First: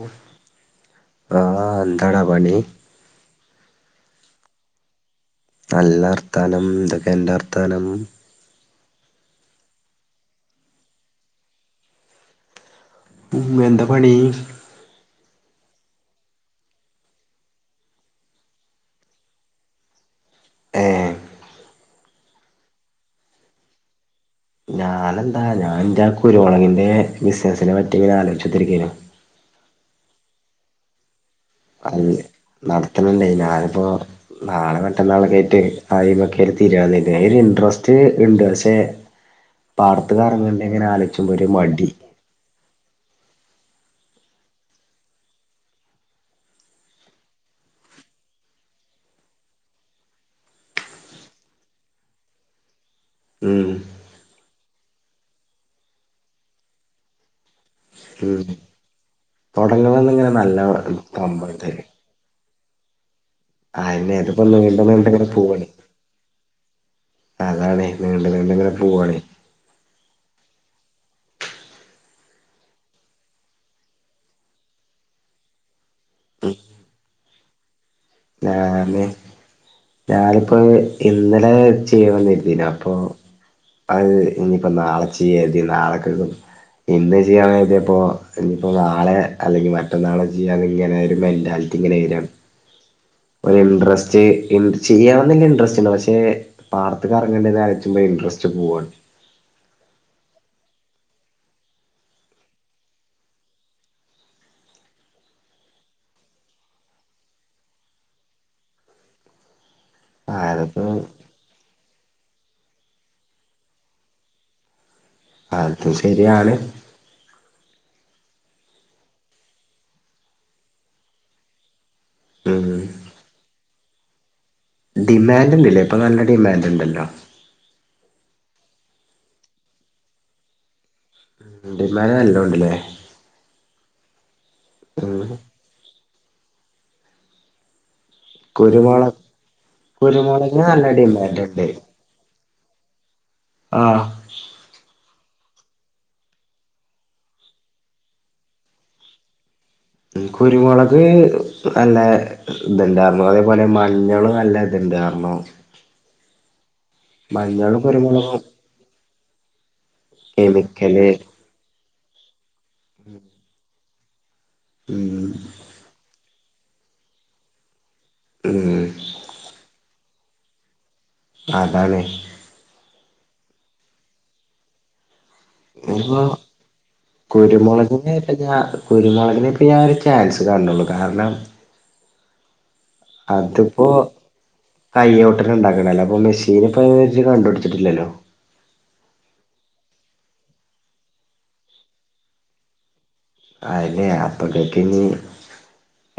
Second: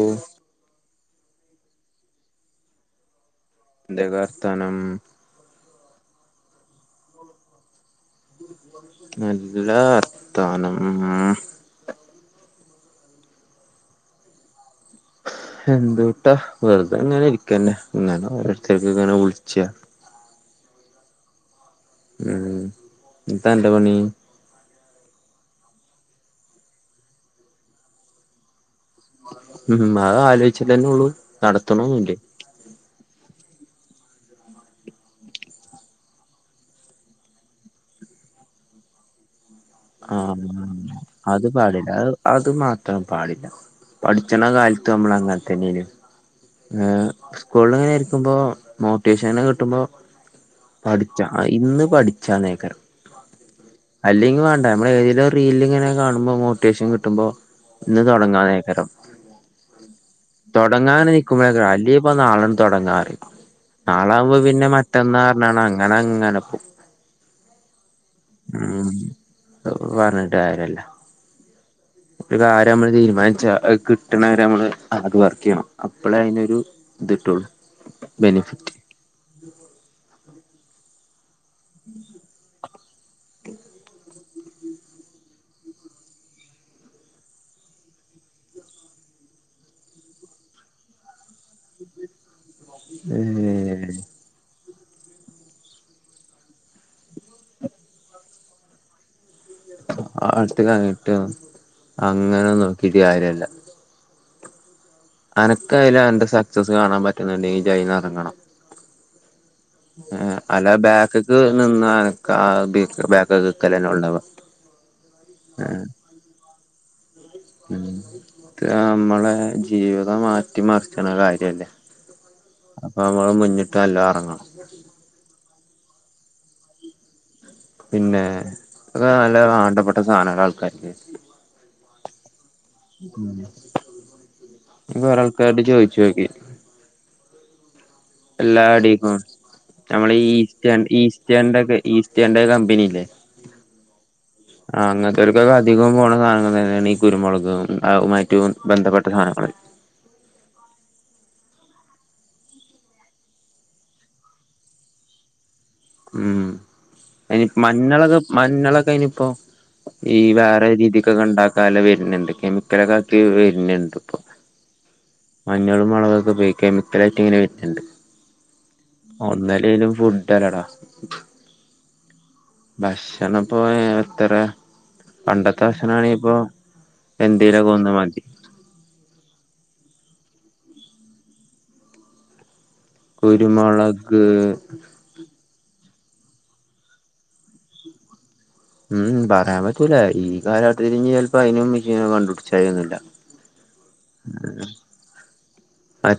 ഓ ആഹ് ന്താടാ പണി എന്തെക്കെ വർത്താനം നല്ലർത്ഥനം എന്തൊക്കെ എന്റെ അർത്ഥനം നല്ല അർഥാനം ഉം എന്ത പണി എന്തട്ടാ വെറുതെ ഇങ്ങനെ ഇരിക്കന്നെ ഇങ്ങനെ ഓടത്തേക്ക് ഇങ്ങനെ വിളിച്ച ഏഹ് ഉം ഇന്ത അന്റെ പണി ഞാനെന്താ ഞാൻ എന്റെ കുരുമുളങ്ങിന്റെ ബിസിനസിനെ പറ്റി ഇങ്ങനെ ആലോചിച്ചത്തിരിക്കരുന്നു ഉം അത് ആലോചിച്ചട്ടന്നെ ഉള്ളൂ അത് നടത്തണണ്ട ഞാനിപ്പോ നാളെ പെട്ടന്നാളൊക്ക ആയിട്ട് ആദ്യമൊക്കെ തീരുൻ അ ഒരു ഇൻട്രസ്റ്റ് ഇണ്ട് പക്ഷെ പാടത്ത് ആഹ് കറങ്ങണ്ട ഇങ്ങനെ ആലോചിക്കുമ്പോ അത് ഒരു പാടില്ല മടി അത് മാത്രം പാടില്ല പഠിച്ചണ കാലത്ത് നമ്മൾ അങ്ങനെത്തന്നെ സ്കൂളിൽ ഇങ്ങനെ ആരിക്കുമ്പോ മോട്ടിവേഷന കിട്ടുമ്പോ പഠിച്ച ഇന്ന് പഠിച്ച നേക്കരം ഉം അല്ലെങ്കിൽ വേണ്ട നമ്മള് ഏതേലും റീല് ഇങ്ങനെ കാണുമ്പോ മോട്ടിവേഷൻ കിമോ ഉം തൊടങ്ങണെന്ന് ഇങ്ങനെ നല്ല കമ്പണ്ട് ഇനിപ്പ നാളെ തുടങ്ങാ പറയും അതിനെ നാളാകുമ്പോ ഇതിപ്പോ പിന്നെ നീണ്ടു മറ്റന്നാൾ നീണ്ടിങ്ങനെ പറഞ്ഞാണ് പോവാണ് അങ്ങനെ അങ്ങനെപ്പോ. അതാണ് നീണ്ട് നീണ്ട് ഇങ്ങനെ പോവവാണേ അത് പറഞ്ഞിട്ട് കാര്യല്ല. ഒരു കാര്യം നമ്മള് തീരുമാനിച്ചാ അത് കിട്ടണ വരെ നമ്മള് ഹാർഡ് വർക്ക് ചെയ്യണം. അപ്പോളേ അതിനൊരു ഇത് കിട്ടുള്ളൂ. ബെനിഫിറ്റ് ഞാന് ഞാനിപ്പോ ഇന്നലെ ചെയ്യന്നെന്തിനാ അപ്പൊ അത് ഇനിയിപ്പം നാളെച്ച്യയതി നാളെക്കെക്കും ഇന്ന് ചെയ്യാണ കഴതിയപ്പോൾ ഇനിയിപ്പോൾ നാളെ അല്ലെങ്കിൽ മറ്റന്നാളെ ചെയ്യാ ഇങ്ങനെരു എൻ് ഇങ്ങനെ വരാം ഒരു ഏഹ് ഇൻട്രസ്റ്റ് ചെയ്യാമന്ന വല്ല ഇൻടറസ്റ്റ ഉല്ല പക്ഷെ പാർത്തുറങ്ങേണ്ടത് അലോയ്‌ച്ചുമ്പോ ഇൻട്രസ്റ്റ് പോവാണ് ആ അടുത്ത് കഞ്ഞിട്ടും അങ്ങനെ നോക്കിട്ട് കാര്ല്ല അനക്ക അതിൽ എന്റെ സക്സസ് കാണാൻ പറ്റുന്നുണ്ടെങ്കിൽ ജൈന്ന് ഇറങ്ങണം അല്ല അതിപ്പോ ബാക്കക്ക് നിന്ന ബാക്കക്കുനിക്കൽ തന്നണ്ടാവാ അതും ശെരിയാണ് മ നമ്മളെ ജീവിതം മാറ്റിമറിച്ചണ കാര്യല്ലേ ഉം അപ്പൊ നമ്മള് മുന്നിട്ട് നല്ലാം ഇറങ്ങണം ഡിമാൻഡ് ഉണ്ടല്ലേ ഇപ്പൊ നല്ല ഡിമാൻഡ് ഉണ്ടല്ലോ പിന്നെ അ നല്ല ആണ്ടപ്പെട്ട സാധനമല്ല ആൾക്കാർക്ക് ഡിമാൻന്റ് നല്ലോണ്ടല്ലേ ഉം രാൾക്കാട് ചോയിച്ചു നോക്കി എല്ലാ കുരുമുള അഡീക്കും നമ്മൾഈ കുരുമുളകിന് ഈസ്റ്റേ നല്ല ഡിമാൻഡ് ഉണ്ട് ഈസ്റ്റേക്കെ ഈസ്റ്റേ കമ്പനിയില്ലേ ആഹ് ഉ ആ അങ്ങനത്തെവർക്കൊക്കെ അധികം പോകണ സാധനങ്ങൾ തന്നെയാണ് ഈ കുരുമുളക് റ്റവും ബന്ധപ്പെട്ട സാധനങ്ങള കുരുമുളക് നല്ല ഇത്ണ്ടായിരുന്നു അതേപോലെ മഞ്ഞള് നല്ല അതിെന്ത കാരണം ഉം അയ്ന് മഞ്ഞളും മഞ്ഞളൊക്കെ കുരുമുളകും മഞ്ഞളൊക്കെ അയ്ന്പ്പം ഈ വേറെ കെമിക്കല് രീതിക്കൊക്കെണ്ടാക്ക് തല വെര്ന്ണ്ട് കെമിക്കലാക്കി വെര്ന്ണ്ട് ഉം മഞ്ഞളും മൊളകൊക്കെ പോയ് കെമിക്കലായ്ട്ട്ങ്ങെനെ വെര്ന്ണ്ട് ഊം ഒന്നല്ലേലും ഫുഡ്ഡല്ലടാ അതാണേ ഭക്ഷണം പ്പോ എത്രെ പണ്ടത്തെ ഭക്ഷണാണെ ഇനിപ്പോ ഇപ്പൊ എന്തേലും ഒക്കൊന്ന് മതി ഞാ കുര്മാെളകിനെ ഇപ്പം ഞാൻ ഒരു ചാൻസ് കണ്ടാെള്ളു കാര്ണം അത്പ്പോ കുരുമുളക് കയ്യോട്ട്ല് ഇണ്ടാക്ക്ണല്ലോ അപ്പം മിഷീന്പ്പം ഇജ് കണ്ടുട്ച്ചിട്ട്ല്ലല്ലോ ഉം പറയാം പറ്റൂല ഈ കാലഘട്ടത്തിലിഞ്ഞ് ചെൽപ്പ അയ്നും മിഷീനാെന്നും കണ്ടുട്ച്ചായാെന്നുല്ല അല്ലെ അപ്പക്കെക്ക്നി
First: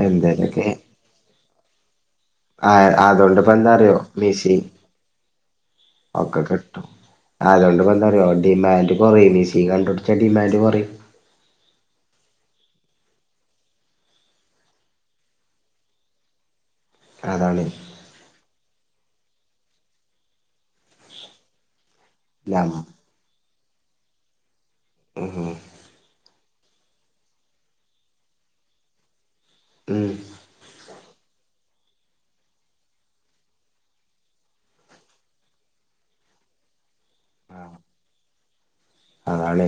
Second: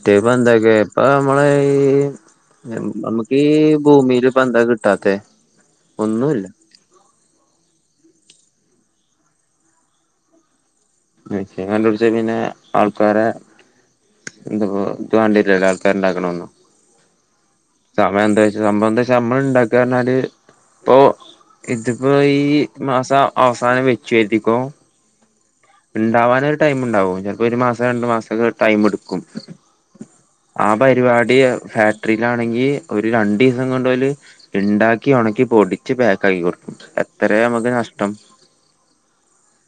എന്തേലൊക്കെ പ്പ നമ്മള് ഈ ആ ഞം നമുക്കീ അതോണ്ടിപ്പോ എന്താറിയോ മെസ്സി ഭൂമീൽപ്പെന്താ കിട്ടാത്തെ ഒന്നൂല്ലാ അതോണ്ട്പ്പെന്താറ്യോ ഡിമാൻഡ് കൊറിം മിഷീൻ കണ്ടുട്ച്ചാ ഡിമാൻഡ് കൊറിം മെഷീൻ കണ്ടുട്ച്ച പിന്നെ ആൾക്കാരെ എന്ത്പ്പാെ ഇപ്പം കണ്ടില്ലല്ലോ ആൾക്കാര്ണ്ടാക്ക്ണ ഒന്നും അതാണേ സമയെന്തേച്ചാ സംഭവംന്തെച്ചാ നമ്മള്ണ്ടാക്കാർഞ്ഞാല് ഇപ്പൊ ഇത്പ്പോ ഈ നം മാസം അവസാനം വെച്ച്ര്തിക്കോ ഓ ഓഹോ ഇണ്ടാവാനൊരു ടൈമ്ണ്ടാവും ചെൽപ്പോര് മാസാേ രണ്ട് മാസാെക്കെ ടൈമ്ട്ക്കും ഉം ആ പര്പാടി ഫാക്ടറീലാണെങ്കി ഒരേ രണ്ടീസം കൊണ്ടാേല് ഇണ്ടാക്കി ഒണെക്കി പൊടിച്ച് പാക്കാക്കി കൊട്ക്കും എത്രേ ഞമ്മക്ക് നഷ്ടം അതാണെ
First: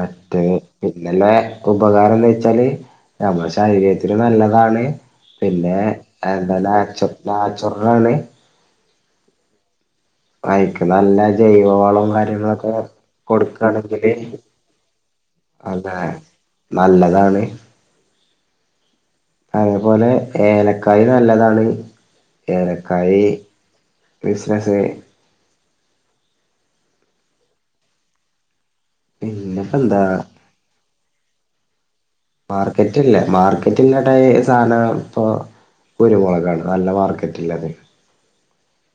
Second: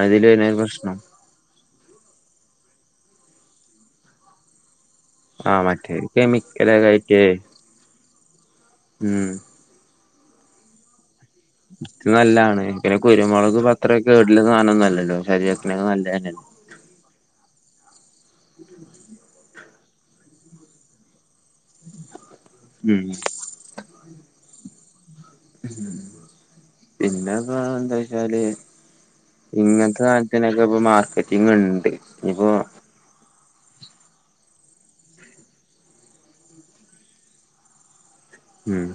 അതില് വരുന്നൊരു പ്രശ്നം പിന്നെല്ലെ ഉപകാരംന്ന് വെച്ചാല് ഞമ്മെളെ ശരീരത്തിന് നല്ലതാണ് ആ പിന്നെ മറ്റേ എന്താ കെമിക്കലൊക്കെ നാച്ചൊ ആയിട്ട് നാച്ചൊർലാണ് ഉം അയിക്ക് നല്ല ഇത് ജൈവവളവും നല്ലാണ് കാര്യങ്ങളൊക്കെ പിന്നെ കുരുമൊളക് പ്പത്രെ കൊടുക്കാണെങ്കില് കേട്ല്ലെ സാനൊന്നു അല്ലല്ലോ ശരീര ത്ത്ന് അതെ നല്ലെന്നെല്ലേ നല്ലതാണ് അതേപോലെ ഏലക്കായി നല്ലതാണ് ഉം ഏലക്കായി ബിസ്നസ്ന് ഉം പിന്നെപ്പാ എന്തൊയ്ച്ചാല് പിന്നെപ്പോ എന്താ ഇങ്ങൻത്തെ സാൻത്തിനൊക്കെ ഇപ്പം മാർക്കറ്റിങ്ങ്ണ്ട് മാർക്കെറ്റ്ല്ലാ മാർക്കെറ്റില്ല ടൈ സാന പ്പൊ കുരുമൊളകാണ് നല്ല മാർക്കെറ്റ്ല്ലെതെ ഉം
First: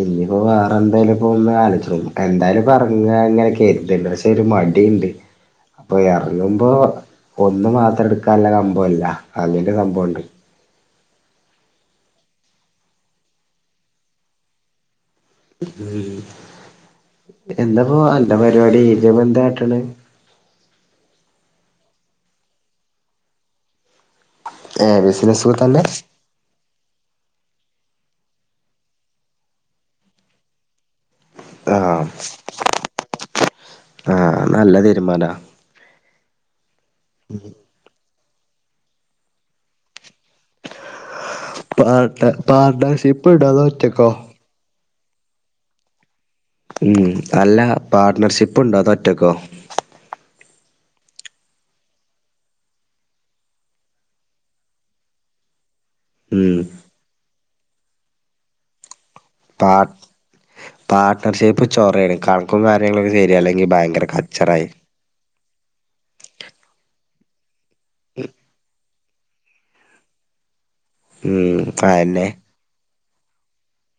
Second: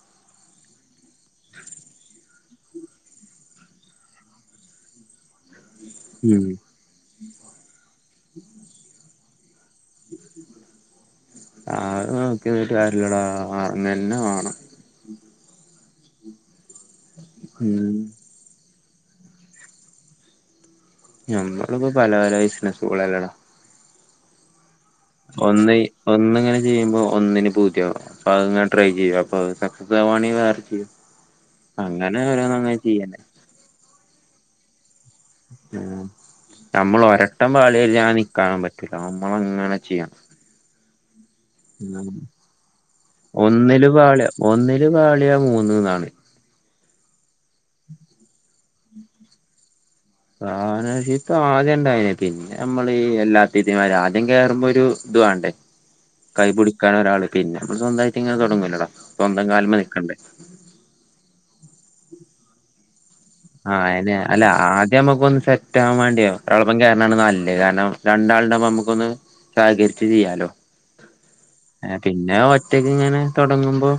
ഇഞ്ഞ്പ്പോ വേറെ എന്തേലും പ്പൊ ഒന്ന് ആലോയ്ച്ച് എന്തായാലും പ്പെർങ്ങാ ങ്ങെനെ കെര്ത്ണ്ട് പക്ഷെ ഒര് മടീണ്ട് അപ്പൊ ഉം എറങ്ങുമ്പോ ഒന്ന് മാത്രം ട്ക്കാല്ല കംബു അല്ല അങ്ങെനെരു സംഭവുണ്ട് അത് നോക്കീന്ന്ട്ട് കാര്യല്ലടാ വാങ്ങെന്നെ വാണം ഉം ഉം എന്താപ്പോ അന്റെ പരിപാടി ജ്പ്പെന്താട്ട്ണ് ഞമ്മക്ക്പ്പോ പല പല ബിസ്നസ്സ്കുളല്ലെടാ ഏ ബിസിനസ് ഒന്ന് തന്നെ ഒന്ന്ങ്ങനെ ത് ചെയ്യുമ്പോ ഒന്നിന് പൂതിയാവു അപ്പൊ അത്ങ്ങനെ ട്രൈ ചെയ്യും അപ്പൊ അത് സക്സസ് ആവാണെ വേറെ ചെയ്യും ആ അങ്ങനെ ഓരോന്നങ്ങനെ ചെയ്യന്നെ അത് നല്ല തീരുമാനമാനാ ഉം നമ്മള് ഒരട്ടം പാളിയാ നിക്കാൻ പറ്റൂല്ലാ നമ്മളിങ്ങനെ ചെയ്യണം ഉം പാട്ട പാട്ണർഷിപ്പ്ണ്ടാ അതോ ഒന്നില് ഒറ്റക്കോ പാളിയ ഒന്നില് പാളിയാ മൂന്ന്ന്നാണ് ഉം അല്ലാ പാർട്ട്ണർഷിപ്പ്ണ്ടോ അതൊ ഒറ്റക്കോ പാർട്ണർഷിപ്പ് ആദ്യണ്ടായിനി പിൻ ഞമ്മളീ ഈ എല്ലാത്തീതിമാര് ആദ്യം കേറുമ്പൊരു ഇതുവാണ്ടേ ഉം കൈപുടിക്കാന് ഒരാള് പിന്നെ നമ്മള് സ്വന്തായിട്ട്ങ്ങനെ തൊടങ്ങൂലെടാ സ്വന്തം പാ കാല്മ്മെ നിക്കണ്ടേ പാർട്ട്ണർഷിപ്പ് ചൊറേണ് കണക്കും കാര്യങ്ങളൊക്കെ ശരിയല്ലെങ്കിൽ ഭയങ്കര കച്ചറായി ഇത് ഞമ്മക്കൊന്ന് സെറ്റാവാൻ വാണ്ടിയാ ഒരാളൊപ്പം ചേര്ണാണ് നല്ലെ കാരണം രണ്ടാള്ണ്ടാവുമ്പൊ നമ്മക്കൊന്ന് സഹകരിച്ച് ചെയ്യാലോ ഉം ആഹ് അയെന്നെ പിന്നെ ഒറ്റക്കിങ്ങനെ തൊടങ്ങുമ്പോ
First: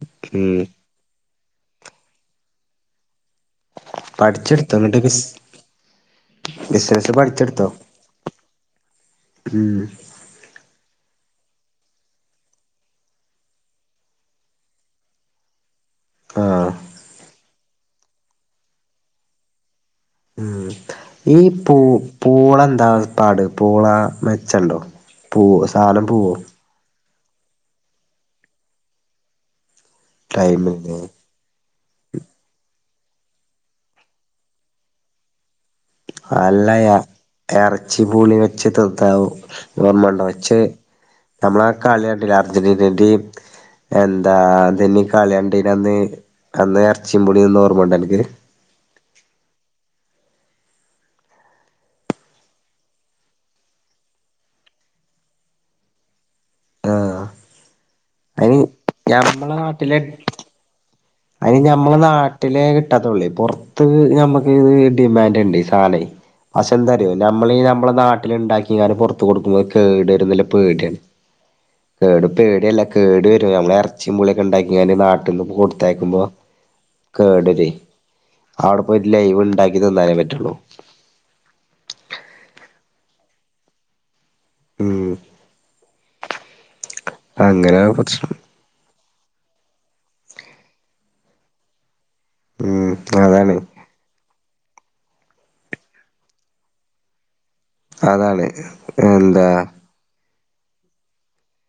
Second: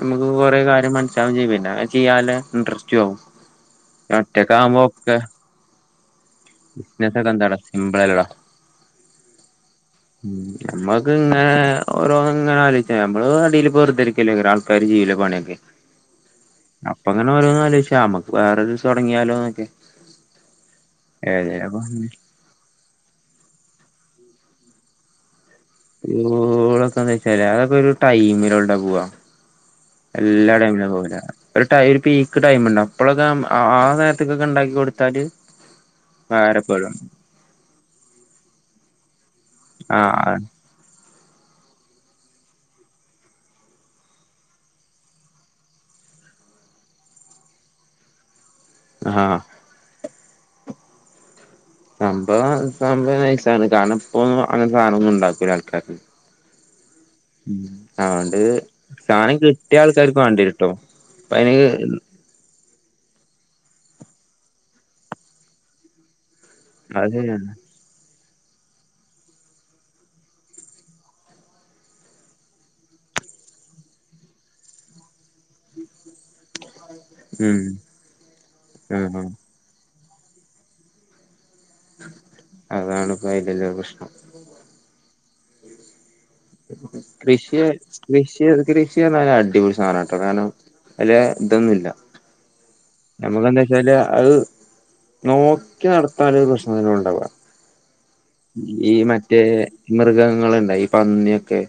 നമ്മക്ക് ഉം കൊറേ കാര്യം മനസ്സാവും ചെയ്യും പിന്നെ അത് ചെയ്യാന് ഇൻറസ്റ്റും ആവും ന്നെ പഠിച്ചെടുത്തോ എന്നിട്ട് ഒറ്റക്കാവുമ്പോക്കെ ബിസ് ബിസിനസ് ബിസിനസൊക്കെന്താടാ പഠിച്ചെടുത്തോ സിമ്പിളല്ലേടാ ഉം ഉം നമ്മക്ക്ങ്ങനെ ഓരോന്ന്ങ്ങനെ ആലോചിച്ച് നമ്മള് അടീല്‌പ്പോ വെറുതെരിക്കല്ലെ [unintelligible] കാര് ചെയ്യൂലേ പണിയൊക്കെ ആഹ് അപ്പ ഇങ്ങനെ ഓരോന്നാലോയ്ച്ചാ അമ്മക്ക് വേറെ ഇത് തൊടങ്ങിയാലോന്നൊക്കെ ഉം ഈ പൂ ഏതായാലും പൂള എന്താ പാട് പൂള മെച്ചണ്ടോ പൂ സാധനം പൂവോ പൂളക്കെന്ന് വെച്ചാല് അതൊക്കെ ഒരു ടൈമിലൊൾടാ പോവാ എല്ലാടൈമിനും ടൈമിന് പോവൂലാ ഒരു ടൈ ഒരു പീക്ക് ടൈമ്ണ്ട് അപ്പളക്കെ ആഹ് ആഹ് നേരത്ത്ക്കൊക്കെ ഇണ്ടാക്കി കൊടുത്താല് ഉപകാരപ്പെടും അല്ലയാ എറച്ചിപൂളി വെച്ച് തിന്നാവു ഓർമ്മൊണ്ടോ ആഹ് എച്ച് നമ്മളാ കളി കണ്ടില്ലെ അർജന്റീനന്റിം എന്താ അതിന് കളിയണ്ടീനന്ന് അന്ന് എറച്ചിം പൂളിന്ന ഓർമ്മണ്ട അൻക്ക് ആഹ് സംഭവം സംഭവം നൈസാണ് കാരണം ഇപ്പോന്നും അങ്ങൻത്തെ സാനൊന്നും ഇണ്ടാക്കൂലാ ആൾക്കാര് ആഹ് ഉം അതോണ്ട് അയിന് സാനം ഞമ്മളെ കിട്ടിയാ നാട്ടിലെ ആൾക്കാർക്ക് വാണ്ടിയരും. അയിന് ഞമ്മളെ നാട്ടിലേ കിട്ടാത്തുള്ളെ പൊർത്ത് ഞമ്മക്ക് ഇത് ഡിമാൻഡ് ഇണ്ടേ സാനെ. പക്ഷെ എന്താറിയോ അത് ശരിയാണ് ഞമ്മളീ ഞമ്മളെ നാട്ടിലിണ്ടാക്കിങ്ങാണ്ട് പൊർത്തു കൊടുക്കുമ്പം അത് കേടെരുന്നുള്ള പേടിയാണ്. കേട് പേടിയല്ലാ കേടെരും ഞമ്മള് എർച്ചിം പൂളിയൊക്കെ ഇണ്ടാക്കിങ്ങാണ്ട് നാട്ട്ന്ന് കൊട്ത്ത് ത്തയക്കുമ്പോ ഉം കേടരേ അവ്ടെ പോയി ആഹ് ലൈവ്ണ്ടാക്കി തിന്നാനെ പറ്റ്ള്ളൂ. അതാണ് ഇപ്പ അയ്ലിള്ള പ്രശ്നം. ഉം കൃഷിയെ അങ്ങനാ പ്രശ്നം കൃഷി എറക്കല് [unintelligible] അടിപൊളി സാനാട്ടോ കാരണം അയ്ല് ഇതൊന്നുല്ലാ ഉം അതാണ് ഞമ്മക്കെന്താച്ചാല് അത് നോക്കി നടത്താള്ള ഒരു പ്രശ്നൊന്നും ഇണ്ടാവാ അതാണ് ഈ മറ്റേ എന്താ മൃഗങ്ങളില്ലെ ഈ പന്നിയൊക്കെ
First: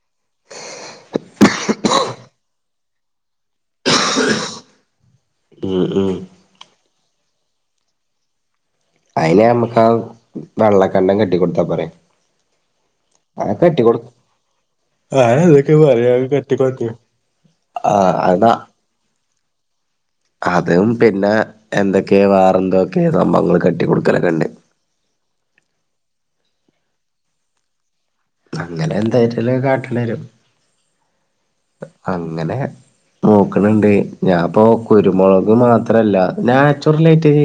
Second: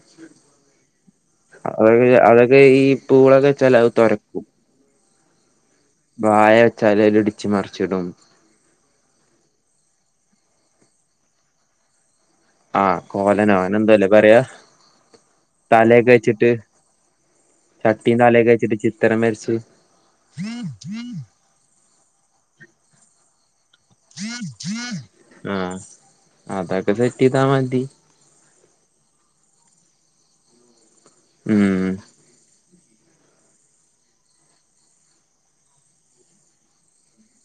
അത് അതൊക്കെ ഈ പൂളൊക്കെ ചെലത് തൊരക്കും. ഉം ഉം വായാച്ചാല് ഓലിടിച്ച് മറിച്ചിടും അയിന് ഞമ്മക്കാ വള്ളക്കണ്ടം കെട്ടികൊട്ത്താ പോരെ ആഹ് ആഹ് കോലനോ അങ്ങനെ കെട്ടി കൊട്ക്ക് എന്തോല്ലേ പറയാ വേറെന്തക്കെ പറയാ കെട്ടികൊട്ക്ക് ചട്ടീം തലൊക്കെച്ചിട്ട് ചിത്രം വര്ച്ച് അതും പിന്നെ എന്തൊക്കെ വാറൊന്തൊക്കെ സംഭവങ്ങള് കെട്ടിക്കൊട് ആഹ് അതൊക്കെ സെറ്റൈയ്താ മതി അങ്ങനെ എന്തെറ്റലൊ കാട്ടേണ്ടിവരും. ഉം അങ്ങനെ നോക്ക്ണിണ്ട് ഞാപ്പോ കുരുമുളക് മാത്രല്ല നാച്ചുറലായിറ്റ്.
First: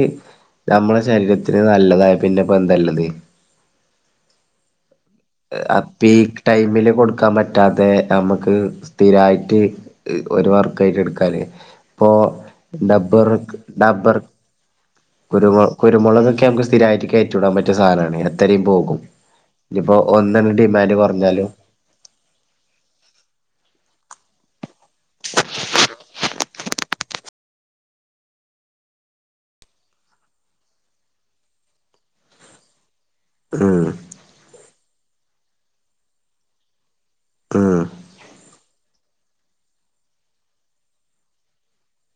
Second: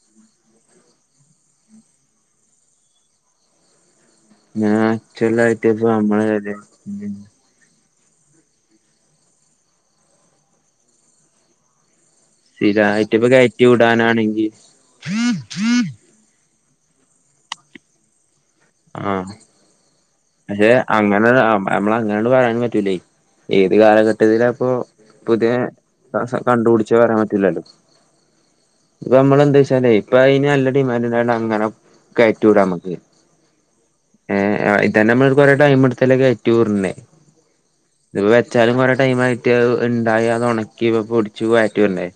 ഞമ്മളെ ശരീരത്തിന് നല്ലതായ പിന്നപ്പെന്താള്ളത്? ഞാൻ അപ്പ ഈ ടൈമില് കൊടുക്കാൻ പറ്റ് താത്തേ ഞമ്മക്ക് സ്ഥിരായിട്ട് ഒരു വർക്കായിട്ട് എടുക്കാന് ഇപ്പോ സ്ഥിരായിട്ട് ഇപ്പ കയറ്റി വിടാനാണെങ്കിൽ കുരുമൊ കുരുമൊളകൊക്കെ ഞമ്മക്ക് സ്ഥിരായിറ്റ് കയറ്റിവിടാൻ പറ്റിയ സാനാണ് എത്രേം പോവും. ആഹ് ഇഞ്ഞിപ്പോ ഒന്നന്നെ ഡിമാൻഡ് കൊർഞ്ഞാലും ഞമ്മളങ്ങാണ്ട് പറയാനും പറ്റൂലേ ഏത് കാലഘട്ടത്തിലാപ്പൊ പുതിയ താമസം കണ്ട്പുട്ച്ചോ പറയാൻ പറ്റൂലല്ലോ ഇപ്പം മ്മളെന്താച്ചാലേ ഇപ്പയിന് നല്ല ഡിമാന്റിണ്ടായോണ്ട് അങ്ങനെ കയറ്റിവിടാമ്മക്ക് ഉം ഏഹ് ഇതന്നെ മ്മളൊരു കൊറേ ടൈം ഇട്ത്തല്ലെ കയറ്റിവിട്ണെയ് ഉം വെച്ചാലും കൊറെ ടൈം ആയിട്ട് ഇണ്ടായി അത് ഒണക്കി ഇപ്പം പൊട്ച്ച് പാറ്റിടണ്ടേ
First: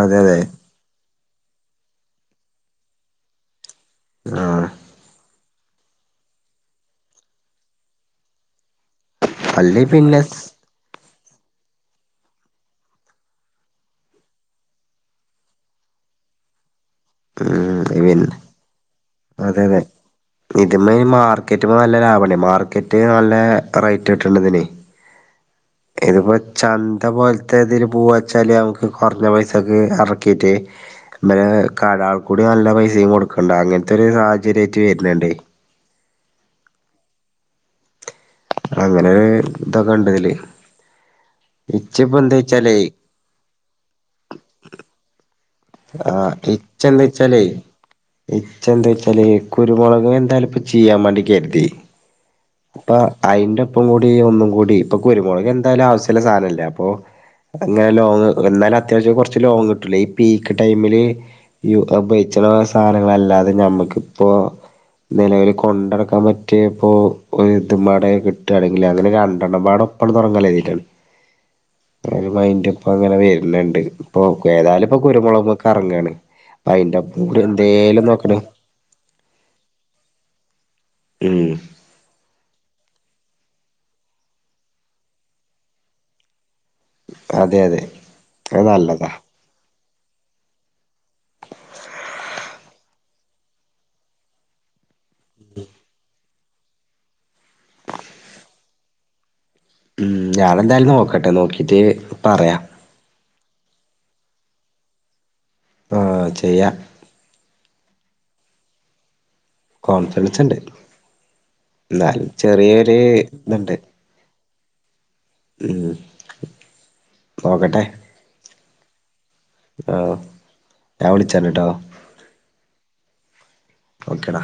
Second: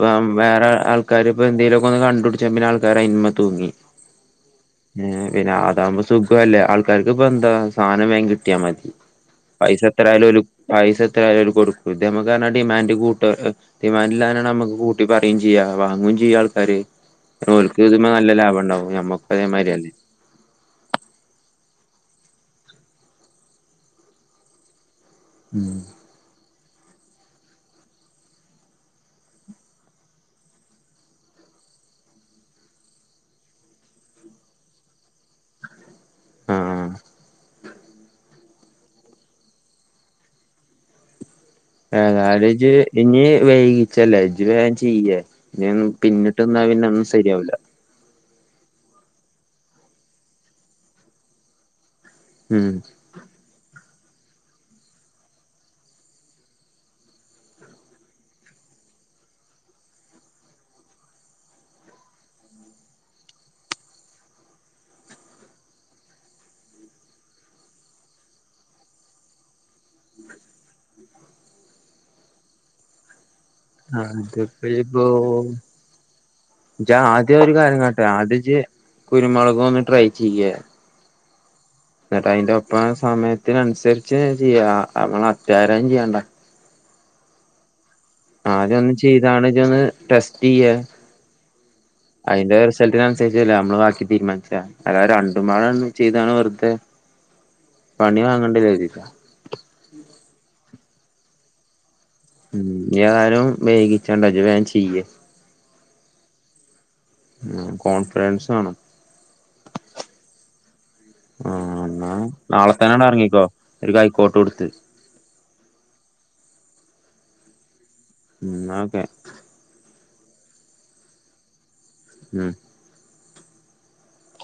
അതെ അതെ വേറെ ആൾക്കാർ ഇപ്പം എന്തേലൊക്കൊന്ന് കണ്ടുപിട്ച്ചാ പിന്നെ ആൾക്കാര് അയിമ്മ തൂങ്ങി. ആഹ് പിന്നെ അതാവുമ്പോ സുഖോല്ലേ ആൾക്കാർക്ക് ഇപ്പന്താ സാനം വേം കിട്ടിയാമതി. പൈസ അല്ലേ പിന്നെ എത്രായാലും ഓല് പൈസ എത്രയാലും കൊടുക്കും ഇത് ഞമ്മക്കർഞ്ഞാ ഡിമാൻഡ് കൂട്ട ഡിമാന്റ്ള്ളാണെ ഞമ്മക്ക് കൂട്ടി പറീം ചെയ്യ, അത് വാങ്ങും ചെയ്യും ആൾക്കാര്. ഓൽക്ക് ഇതിമ്മെ നല്ല ലാഭണ്ടാവും ഞമ്മക്ക് അതെതെ ഇതിമ്മെ ഇമാർക്കറ്റിമ്മെ നല്ല ലാഭണ്ടേ മാർക്കറ്റ് നല്ല റേറ്റ് ട്ട്ണ്ട് ഇതിനെ ഉം ഇതിപ്പോ ചന്ത പോൽത്തെതില് പോവാച്ചാല് ഞമ്മക്ക് കൊർഞ്ഞ പൈസക്ക് എർക്കീറ്റ് [unintelligible] കരാർ കൂടി നല്ല പൈസീം കൊട്ക്കണ്ട അങ്ങനത്തെ ഒരു സാഹചര്യായിട്ട് വര്ന്ണ്ട് ആഹ് അങ്ങനെ ഇതൊക്കെണ്ടതില് ഏ വെച്ചാലേ [unintelligible] ഇനി വൈകിച്ചല്ലേ ഇജ് വേഗം ചെയ്യ് ഉം ആ പിന്നിട്ട് നിന്നാ പിന്നെ ഒന്നും ശരിയാവില്ല ഇച്ച എന്താ വെച്ചാല് കുരുമുളക് എന്താലും ഇപ്പ ചെയ്യാൻ വേണ്ടി കരുതി ഉം അപ്പൊ അയിന്റെ ഒപ്പം കൂടി ഒന്നും കൂടി ഇപ്പൊ കുരുമുളക് എന്തായാലും ആവശ്യമുള്ള സാധനല്ലേ അപ്പൊ അങ്ങനെ ലോങ് എന്നാല അത്യാവശ്യം കുറച്ച് ലോങ് കിട്ടില്ലേ ഈ പീൽ ടൈമില് ഈ ഉപയോഗിച്ചുള്ള സാധനങ്ങളല്ലാതെ നമ്മക്കിപ്പോ നിലവിൽ കൊണ്ട നടക്കാൻ പറ്റിയപ്പോ ഒരു ഇതമാടെ കിട്ടുകയാണെങ്കിൽ അങ്ങനെ രണ്ടെണ്ണംവേണം കെടന്ന് ഒറങ്ങാൻ ലേ ലേറ്റാണ് [inaudible] [unintelligible] മൈന്റപ്പ അങ്ങനെ വര്ണ്‌ണ്ട്. ഇപ്പൊ അതിപ്പോ ഏതായാലുംപ്പോ ഇപ്പോ കുരുമുളകൊക്കെ എറങ്ങാണ് ഇജ്ജ് അയിന്റെ അപ്പം എന്തേലും നോക്കണം കുരുമുളകും ഒന്ന് ട്രൈ ചെയ്യാ ഉം എന്നിട്ട് അയിന്റെ ഒപ്പം സമയത്തിനനുസരിച്ച് ചെയ്യ. നമ്മള് അത്യാരം ചെയ്യണ്ട അതെ അതെ അത് ആദ്യം അതൊന്ന് നല്ലതാ ചെയ്താണ് ഇജ് ഒന്ന് ടെസ്റ്റ് ചെയ്യ അതിന്റെ റിസൾട്ടിന് അനുസരിച്ചല്ലെ നമ്മള് ബാക്കി തീരുമാനിച്ചാ അല്ലാതെ രണ്ടും മാളെ ഒന്നും ചെയ്താണ് വെർതെ പണി വാങ്ങണ്ടെന്ന് കര്തീട്ട ഉം ഞാനെന്തായാലും നോക്കട്ടെ നോക്കീട്ട് ഉം ഞാനും വൈകിച്ചണ്ട ജ്ജ് വേം ചെയ്യ് ആഹ് ചെയ്യാ ഉം കോൺഫിഡൻസ് വാണം കോൺഫിഡൻസ്ണ്ട് ആ എന്നാ ന്നാലും നാളെ ചെറിയൊരു തന്നെയണ്ട് ഇറങ്ങിക്കോ ത്ണ്ട് ഒരു കൈക്കോട്ട് കൊടുത്ത് ഉം നോക്കട്ടെ ഉം ഓക്കെ ആഹ് ഞാൻ വിളിച്ചണ്ട് ട്ടോ ഉം ഓക്കെടാ